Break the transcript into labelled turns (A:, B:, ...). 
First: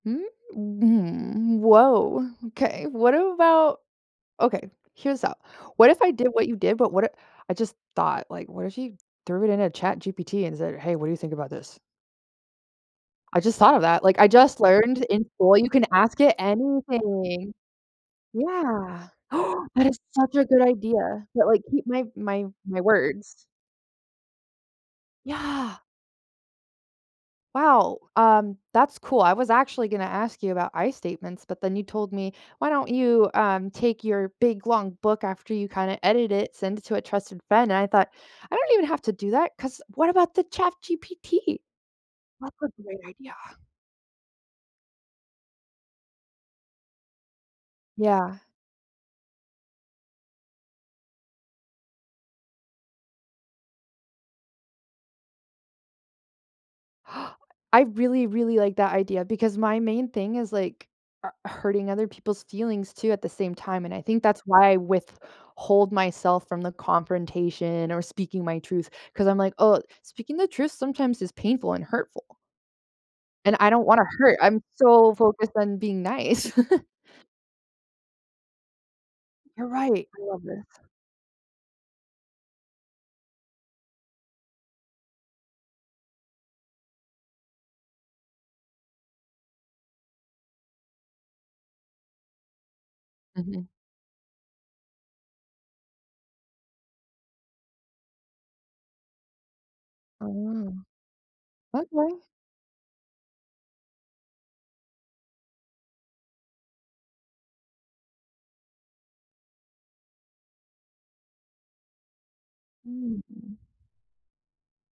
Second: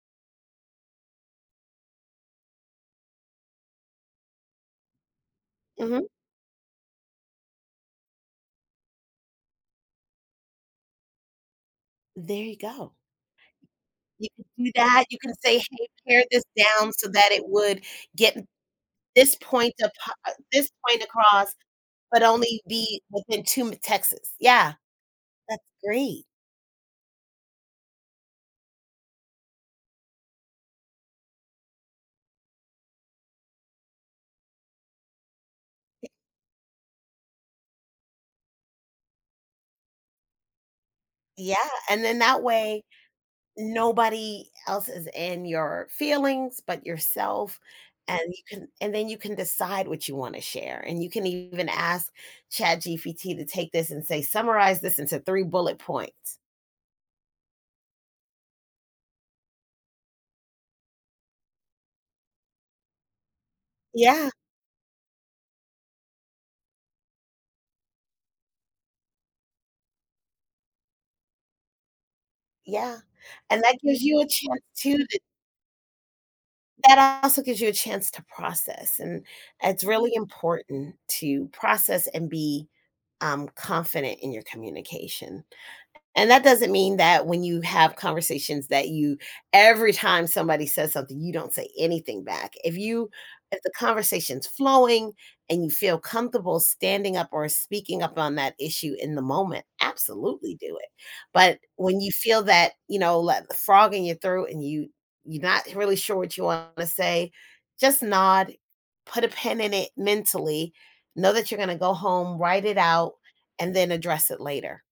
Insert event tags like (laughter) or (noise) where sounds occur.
A: Mm, mm, woah, 'kay, what about okay, here's up, what if
B: Mhm.
A: I did what you did, but what I I just thought, like, what if you threw it in a ChatGPT and said, "Hey, what do you think about this?"
B: There you go.
A: I just thought of that, like, I
B: You could
A: just
B: do
A: learned
B: that, you
A: in
B: can
A: school,
B: say,
A: you can
B: "Hey,
A: ask
B: pair
A: it
B: this down so that it
A: anything.
B: would get
A: Yeah, (gasps)
B: this point
A: that
B: of
A: is
B: pa
A: such a good
B: this point
A: idea, that,
B: across
A: like, keep my
B: but
A: my
B: only
A: my
B: be within
A: words.
B: 2 m Texas. Yeah. That's
A: Yeah.
B: great.
A: Wow, um, that's cool, I was actually gonna ask you about "I" statements, but then you told me, "Why don't you, um, take your big, long book after you, kinda
B: Ye
A: edit it, send it to a trusted friend," and I thought, "I don't I even have to do that 'cause what about the
B: Yeah,
A: ChatGPT?"
B: and then that
A: That's a
B: way
A: great idea.
B: nobody else is in your feelings, but yourself. And
A: Yeah.
B: you can and then you can decide what you wanna share and you can even ask ChatGPT to take this, and say, "Summarize this into 3 bullet points."
A: (gasps) I really, really like that idea because my main thing is, like, uh, hurting other people's feelings, too, at the same time, and I think
B: Yeah.
A: that's why I withhold myself from the confrontation or speaking my truth, 'cause I'm like, "Oh, speaking the truth sometimes is painful and hurtful."
B: Yeah,
A: And
B: and
A: I
B: that
A: don't
B: gives
A: wanna
B: you a
A: hurt I'm
B: chance too,
A: so
B: that
A: focused on being nice. (chuckles)
B: that also gives you a chance to process, and
A: You're
B: it's
A: right,
B: really
A: I love this.
B: important to process and be, um, confident in your communication. And, that doesn't mean that when you have conversations that you every time somebody says something, you don't say anything back, if you if
A: Mhm.
B: the conversation's flowing and you feel comfortable standing up or speaking up on that issue in the moment, absolutely
A: Oh.
B: do it, but when you
A: Okay.
B: feel that, you know, that frog in your throat, and you you not really sure what you want to say, just nod, put a pin in it, mentally, know that you're gonna go home, write it out,
A: Hmm.
B: and then address it later.